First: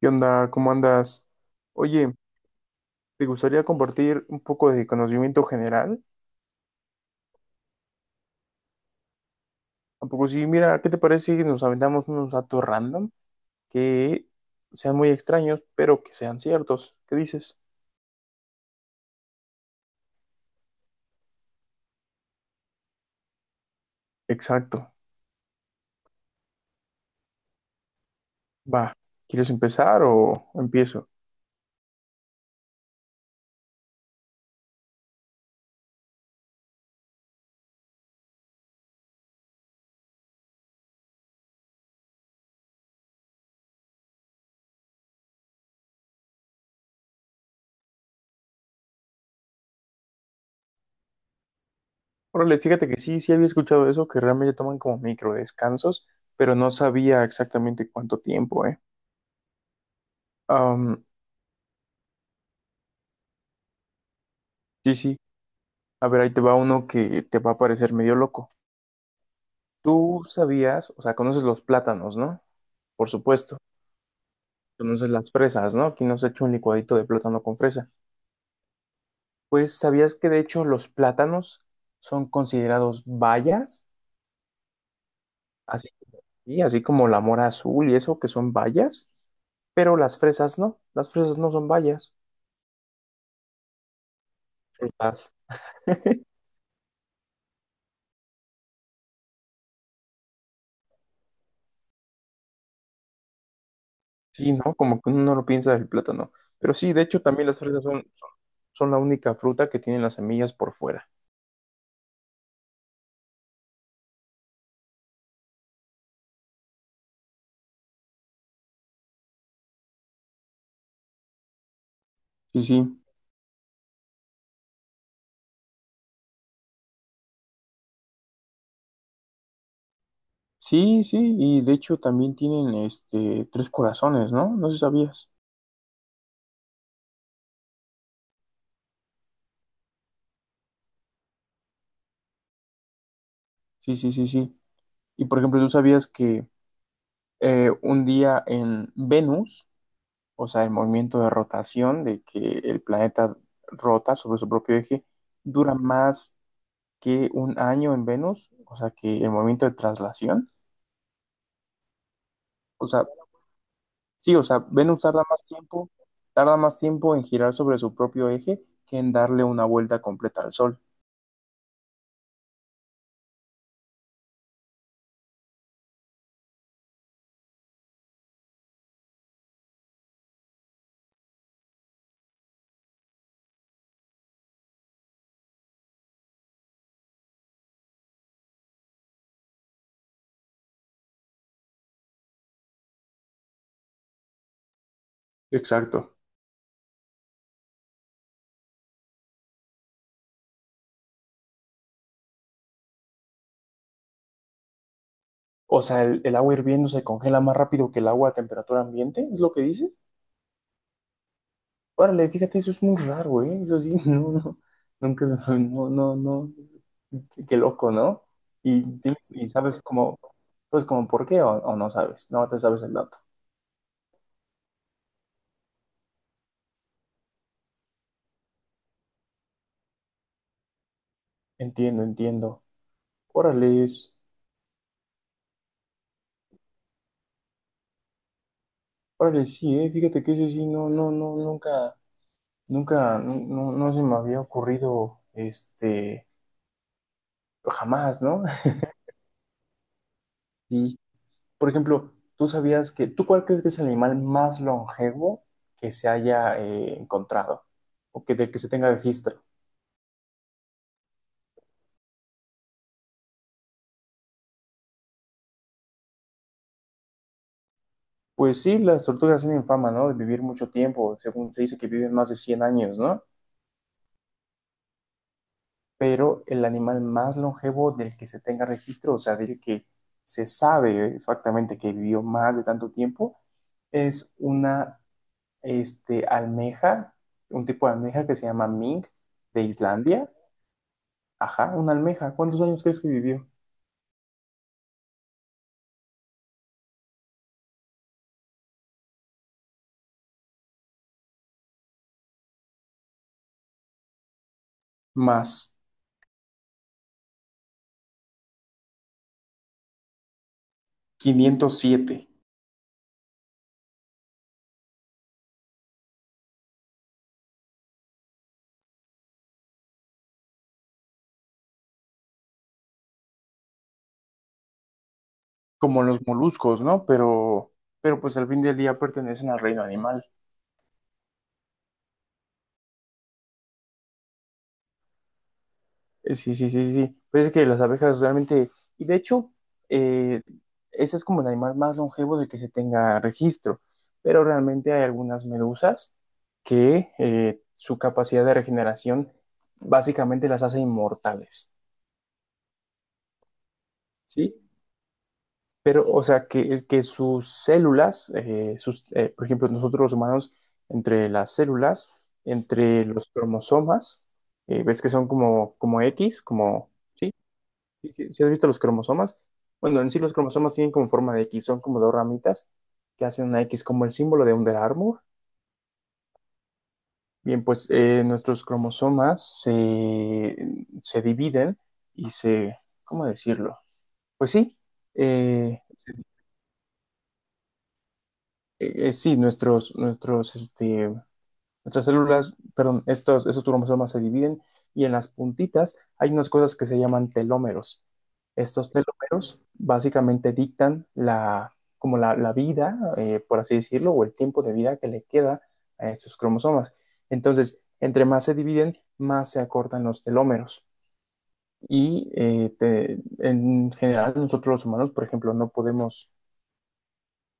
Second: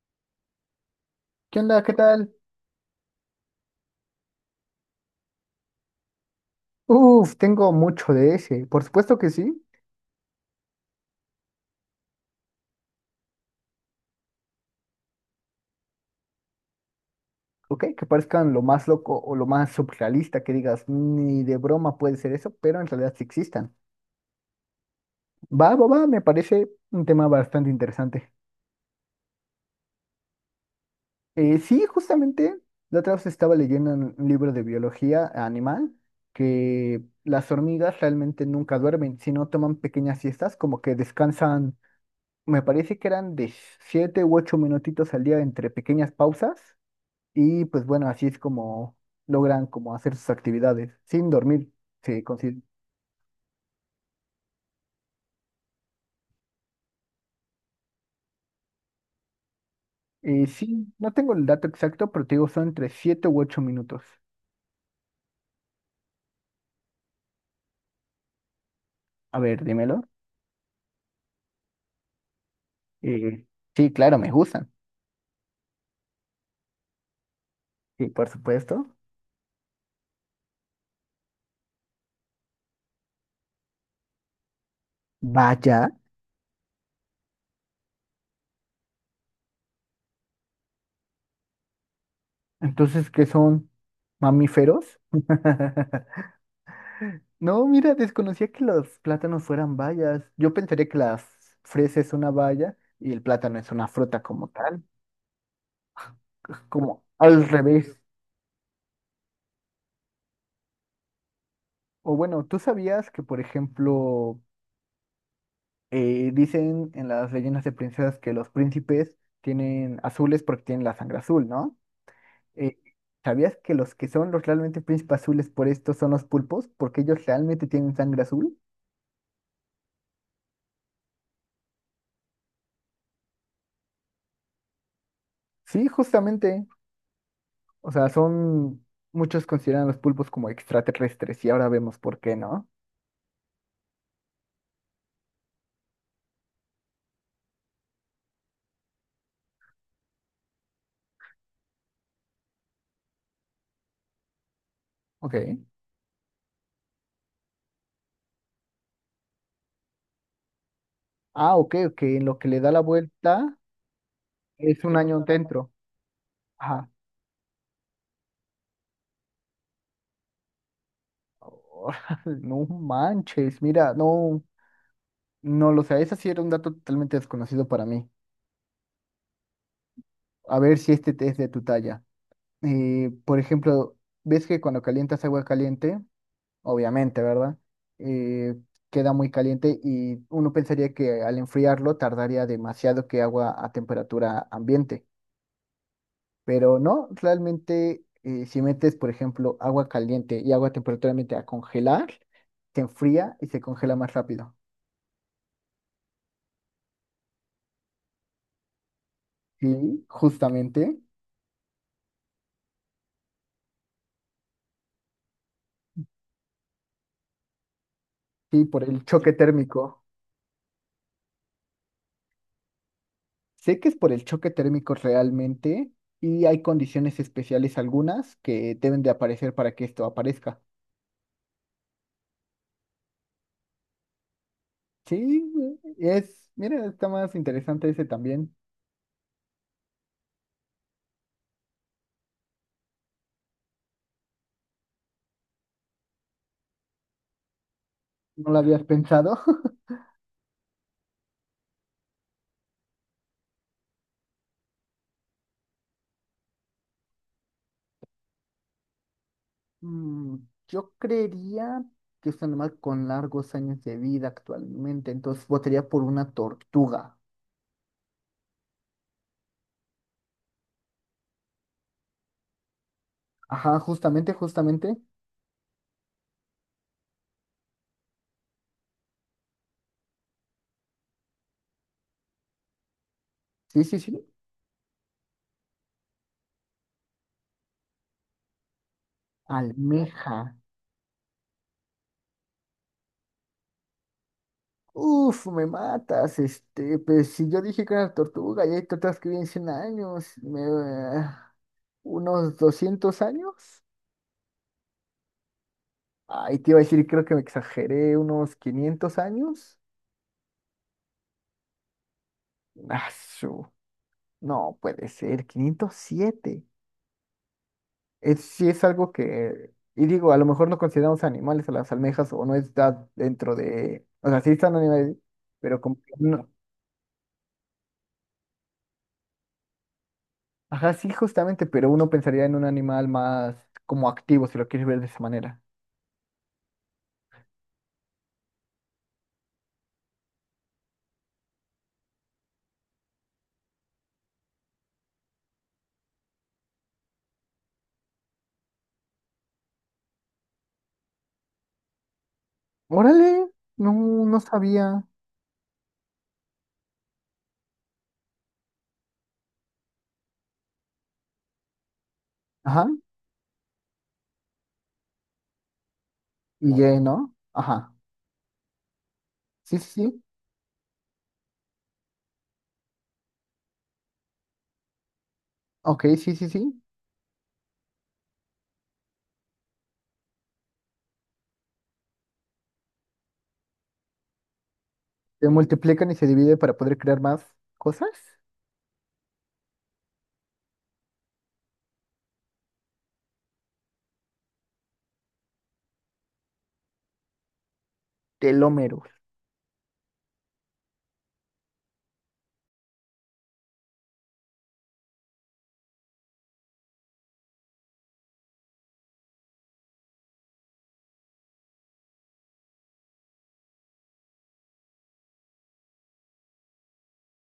¿Qué onda? ¿Cómo andas? ¿Qué onda? ¿Qué Oye, tal? ¿te gustaría compartir un poco de conocimiento general? Uf, tengo mucho de ese. Por supuesto que sí. ¿A poco sí? Mira, ¿qué te parece si nos aventamos unos datos random que sean muy extraños, pero que sean ciertos? ¿Qué dices? Ok, que parezcan lo más loco o lo más surrealista que digas, ni de broma puede ser eso, pero en realidad sí existan. Exacto. Va, va, va, me parece un tema bastante interesante. Va. ¿Quieres empezar o empiezo? Sí, justamente, la otra vez estaba leyendo un libro de biología animal que las hormigas realmente nunca duermen, sino toman pequeñas siestas, como que descansan. Me parece que eran de siete u ocho minutitos al día entre pequeñas pausas. Y pues bueno, así es como logran como hacer sus actividades sin dormir, se considera. Órale, fíjate que sí, sí había escuchado eso, que realmente toman como micro descansos, pero no sabía exactamente cuánto tiempo, ¿eh? Sí, Am, no tengo el dato exacto, pero te digo, son entre siete u ocho minutos. sí, sí. A ver, ahí te va uno que te va a parecer medio loco. A ver, dímelo. Tú sabías, o sea, conoces los plátanos, ¿no? Por Eh, supuesto. sí, claro, me gustan. Conoces las fresas, ¿no? Aquí nos ha hecho un licuadito de plátano con fresa. Sí, por supuesto. Pues sabías que de hecho los plátanos son considerados bayas, así, Vaya. y así como la mora azul y eso, que son bayas, pero las fresas no son bayas, Entonces, ¿qué son mamíferos? frutas. No, mira, desconocía que los plátanos fueran bayas. Yo pensaría que las fresas es una baya y el plátano es una fruta como Sí, ¿no? tal, Como que uno no lo piensa del plátano. pues, Pero sí, de como hecho también al las fresas revés. son la única fruta que tienen las semillas por fuera. O bueno, ¿tú sabías que, por ejemplo, dicen en las leyendas de princesas que los príncipes tienen azules porque tienen la sangre azul? ¿No? Sí, Eh, sí. ¿Sabías que los que son los realmente príncipes azules por esto son los pulpos? Porque ellos realmente tienen sangre azul. Sí, sí, y de hecho también tienen tres corazones, ¿no? No sé si sabías. Sí, justamente. O sea, son... Muchos consideran a los pulpos como extraterrestres y ahora vemos por qué, ¿no? Sí, sí, sí, sí. Y por ejemplo, ¿tú sabías que un día en Venus, o sea, el movimiento de rotación de que el planeta rota sobre su propio eje, Ok. dura más que un año en Venus? O sea, que el movimiento de traslación. Ah, ok, ok. En lo que le da la O sea, vuelta sí, o sea, es un Venus año dentro. Tarda más Ajá. tiempo en girar sobre su propio eje que en darle una vuelta completa al Sol. No manches, mira, no. No lo sé, ese sí era un dato totalmente desconocido para mí. A ver si este es de tu talla. Por ejemplo, ves que cuando calientas agua caliente, obviamente, ¿verdad? Eh, Queda muy caliente y uno pensaría que al enfriarlo tardaría demasiado que agua a temperatura ambiente. Exacto. Pero no, realmente si metes, por ejemplo, agua caliente y agua a temperatura ambiente a congelar, se enfría y se congela más rápido. O sea, el agua hirviendo se congela más rápido que el agua a temperatura ambiente, ¿es lo que dices? Sí, justamente. Órale, fíjate, eso es muy raro, ¿eh? Eso sí, no, no, nunca, no, no, no, qué loco, ¿no? Sí, Y, por el tienes- choque y sabes térmico. cómo, pues como por qué o no sabes, no te sabes el dato. Sé que es por el choque térmico realmente y hay condiciones especiales algunas que deben de aparecer para que esto aparezca. Entiendo, entiendo. Órale, Sí, es, mira, está más interesante ese también. órale, sí, ¿eh? Fíjate que eso sí, no, no, no, nunca, nunca, no, no no se me había ocurrido, jamás, ¿no? No lo habías pensado. Sí. Por ejemplo, ¿tú sabías que, tú cuál crees que es el animal más longevo que se haya encontrado o que del que se tenga registro? Mm, Yo creería que es un animal con largos años de vida actualmente, entonces votaría por una tortuga. Pues sí, las tortugas tienen fama, ¿no? De vivir mucho tiempo, según se dice que viven más de 100 años, ¿no? Ajá, justamente, justamente. Pero el animal más longevo del que se tenga registro, o sea, del que se sabe exactamente que vivió más de tanto tiempo, Sí, sí, sí. es una almeja, un tipo de almeja que se llama mink de Islandia. Almeja. Ajá, una almeja. ¿Cuántos años crees que vivió? Uf, me matas, este, pues si yo dije que era tortuga y hay tortugas que viven 100 años, me, unos 200 años. Más Ay, te iba a decir, creo que me exageré, unos 500 años. 507, Ah, su- no puede ser, 507. Es, sí es algo que, y digo, a lo mejor no consideramos animales a las almejas o no está dentro de, o sea, sí están animales, pero como como que los no. moluscos, ¿no? Pero pues al fin del día pertenecen al reino animal. Ajá, sí, justamente, pero uno pensaría en un animal más como activo, si lo quieres ver de esa manera. Sí, sí, sí, sí. Sí. Pues es que las abejas realmente, y de hecho, eh, ese es como el animal más longevo del que se tenga registro, pero realmente hay algunas medusas que su capacidad de regeneración básicamente las hace inmortales, Órale, no, no ¿sí? sabía. Pero, o sea, que sus células, por ejemplo, nosotros los humanos, entre las células, Ajá, entre los cromosomas, ves que son como X, y como, Y, ¿sí? ¿no? Ajá. Si has visto los cromosomas, Sí, sí, bueno, en sí sí. los cromosomas tienen como forma de X, son como dos ramitas que hacen una X como el símbolo de Under Armour. Ok, sí, sí, sí. Bien, pues nuestros cromosomas se dividen y ¿cómo decirlo? Pues sí, Se se multiplican y se divide para poder crear más cosas. Sí, nuestras células, perdón, esos cromosomas se dividen y en las puntitas hay unas cosas que se llaman telómeros. Estos Telómeros. telómeros básicamente dictan la, como la vida, por así decirlo, o el tiempo de vida que le queda a estos cromosomas. Entonces, entre más se dividen, más se acortan los telómeros. Y en general nosotros los humanos, por ejemplo, no podemos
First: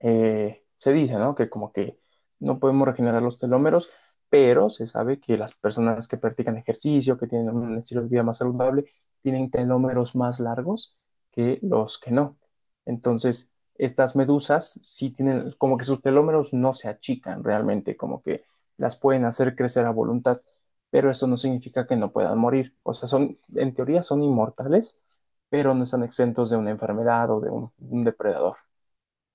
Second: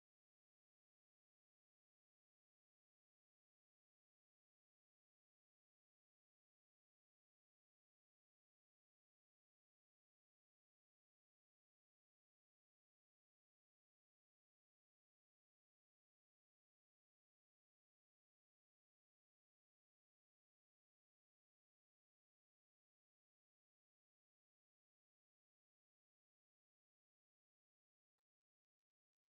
se dice, ¿no? Que como que no podemos regenerar los telómeros, pero se sabe que las personas que practican ejercicio, que tienen un estilo de vida más saludable, tienen telómeros más largos que los que no. Entonces, estas medusas sí tienen, como que sus telómeros no se achican realmente, como que las pueden hacer crecer a voluntad, pero eso no significa que no puedan morir. O sea, son, en teoría son inmortales, pero no están exentos de una enfermedad o de un depredador.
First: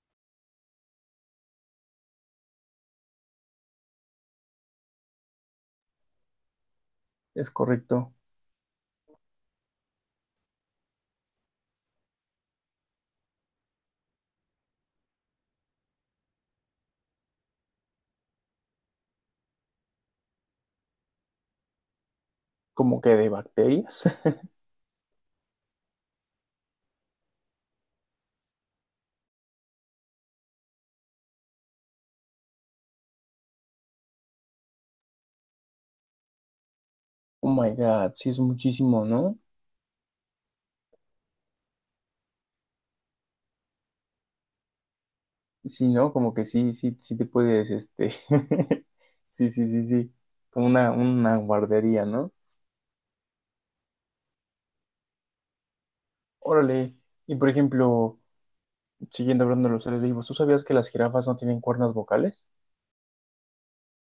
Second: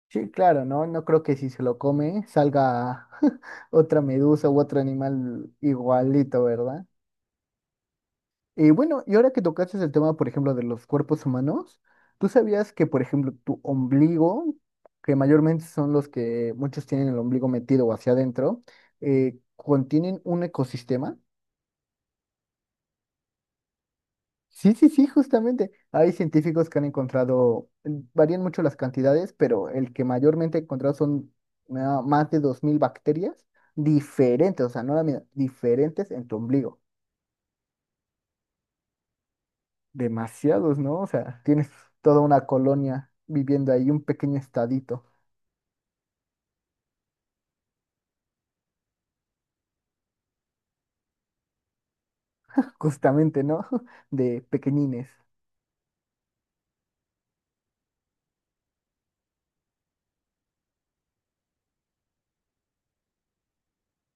Sí, claro, ¿no? No creo que si se lo come salga otra medusa u otro animal igualito, ¿verdad? Es correcto. Y bueno, y ahora que tocaste el tema, por ejemplo, de los cuerpos humanos, ¿tú sabías que, por ejemplo, tu ombligo, que mayormente son los que muchos tienen el ombligo metido o hacia adentro, contienen un ecosistema? Como que de bacterias. Sí, sí, sí, justamente. Hay científicos que han encontrado, varían mucho las cantidades, pero el que mayormente he encontrado son más de 2000 bacterias diferentes, o sea, no la misma, diferentes en tu ombligo. Oh my God, sí es muchísimo, ¿no? Demasiados, ¿no? O sea, tienes toda una colonia viviendo ahí, un pequeño estadito, Sí, ¿no? Como que sí, sí, sí te puedes, sí, sí, sí, sí, como una guardería, ¿no? justamente, ¿no? De pequeñines, Órale, y por ejemplo, siguiendo hablando de los seres vivos, ¿tú sabías que las jirafas no tienen cuerdas vocales?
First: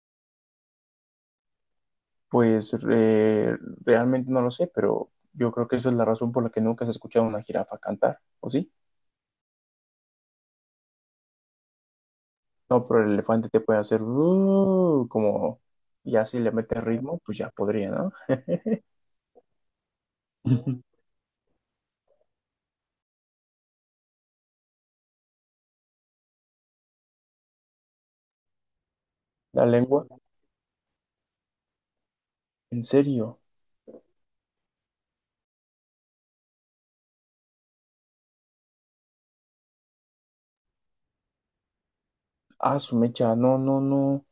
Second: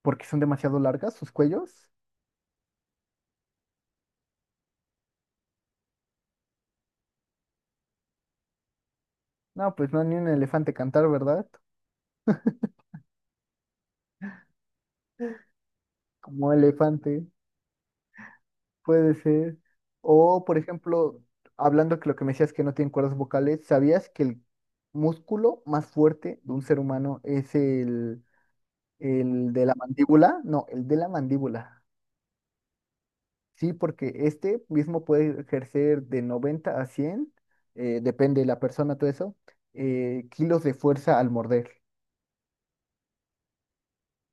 porque son demasiado largas sus cuellos. Pues realmente no lo sé, pero yo creo que eso es la razón por la que nunca has escuchado a una jirafa cantar, ¿o sí? No, pues no, ni un elefante cantar, ¿verdad? No, pero el elefante te puede hacer como, y así Como le mete ritmo, elefante, pues ya podría, ¿no? puede ser. O, por ejemplo, hablando que lo que me decías que no tienen cuerdas vocales, ¿sabías que el músculo más fuerte de un ser humano es el de La la lengua, mandíbula? No, el de la mandíbula. en serio. Sí, porque este mismo puede ejercer de 90 a 100, depende de la persona, todo eso, kilos de fuerza al morder. Ah, su mecha, no, no, no.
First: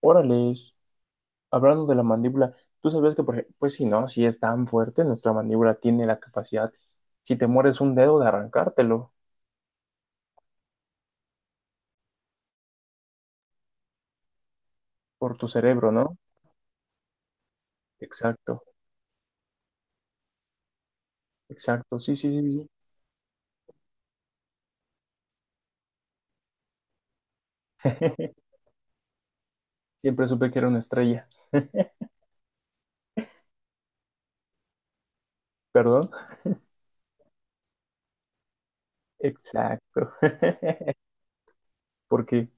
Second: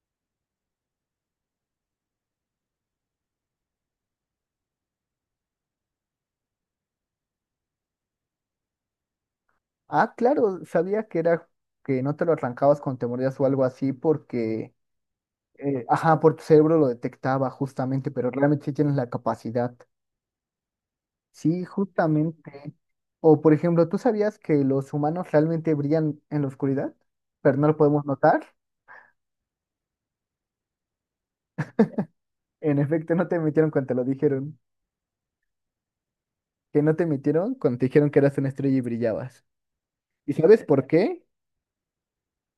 Órales. Hablando de la mandíbula, ¿tú sabías que, pues si no, si es tan fuerte, nuestra mandíbula tiene la capacidad, si te mueres un dedo, de arrancártelo Ah, claro, sabía que era que no te lo arrancabas cuando te mordías o algo así porque, por tu cerebro, ¿no? ajá, por tu cerebro lo detectaba justamente, pero Exacto, realmente sí tienes la capacidad. Sí, exacto. Sí, sí, sí, sí. justamente. O por ejemplo, ¿tú sabías que los humanos realmente brillan en la oscuridad, pero no lo podemos notar? Siempre supe que era una estrella. En efecto, no te metieron cuando te lo dijeron. ¿Perdón? Que no te emitieron cuando te dijeron que eras una estrella y brillabas. Exacto. ¿Y sabes por qué? Porque,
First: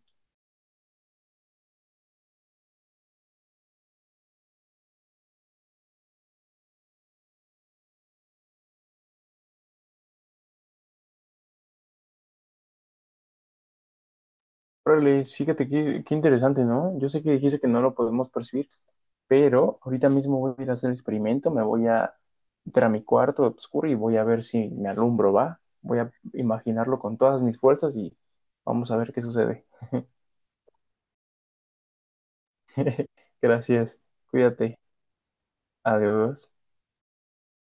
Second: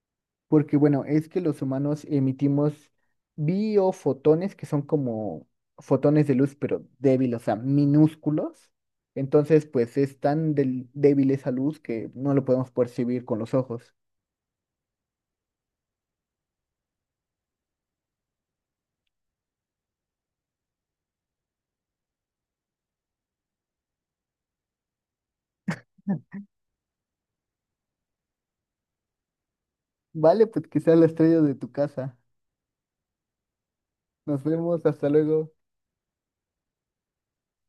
Porque, bueno, es que los humanos emitimos biofotones, que son como fotones de luz, pero débiles, o sea, minúsculos. Entonces, pues es tan débil esa luz que no lo podemos percibir con los ojos. órales, fíjate qué interesante, ¿no? Yo sé que dijiste que no lo podemos percibir, pero ahorita mismo voy a ir a hacer el experimento, me voy a entrar a mi cuarto oscuro y voy a ver si me alumbro, ¿va? Voy a imaginarlo con todas mis fuerzas y vamos a ver qué sucede. Vale, pues que sea la estrella de tu casa. Gracias, Nos cuídate, vemos, hasta luego. adiós.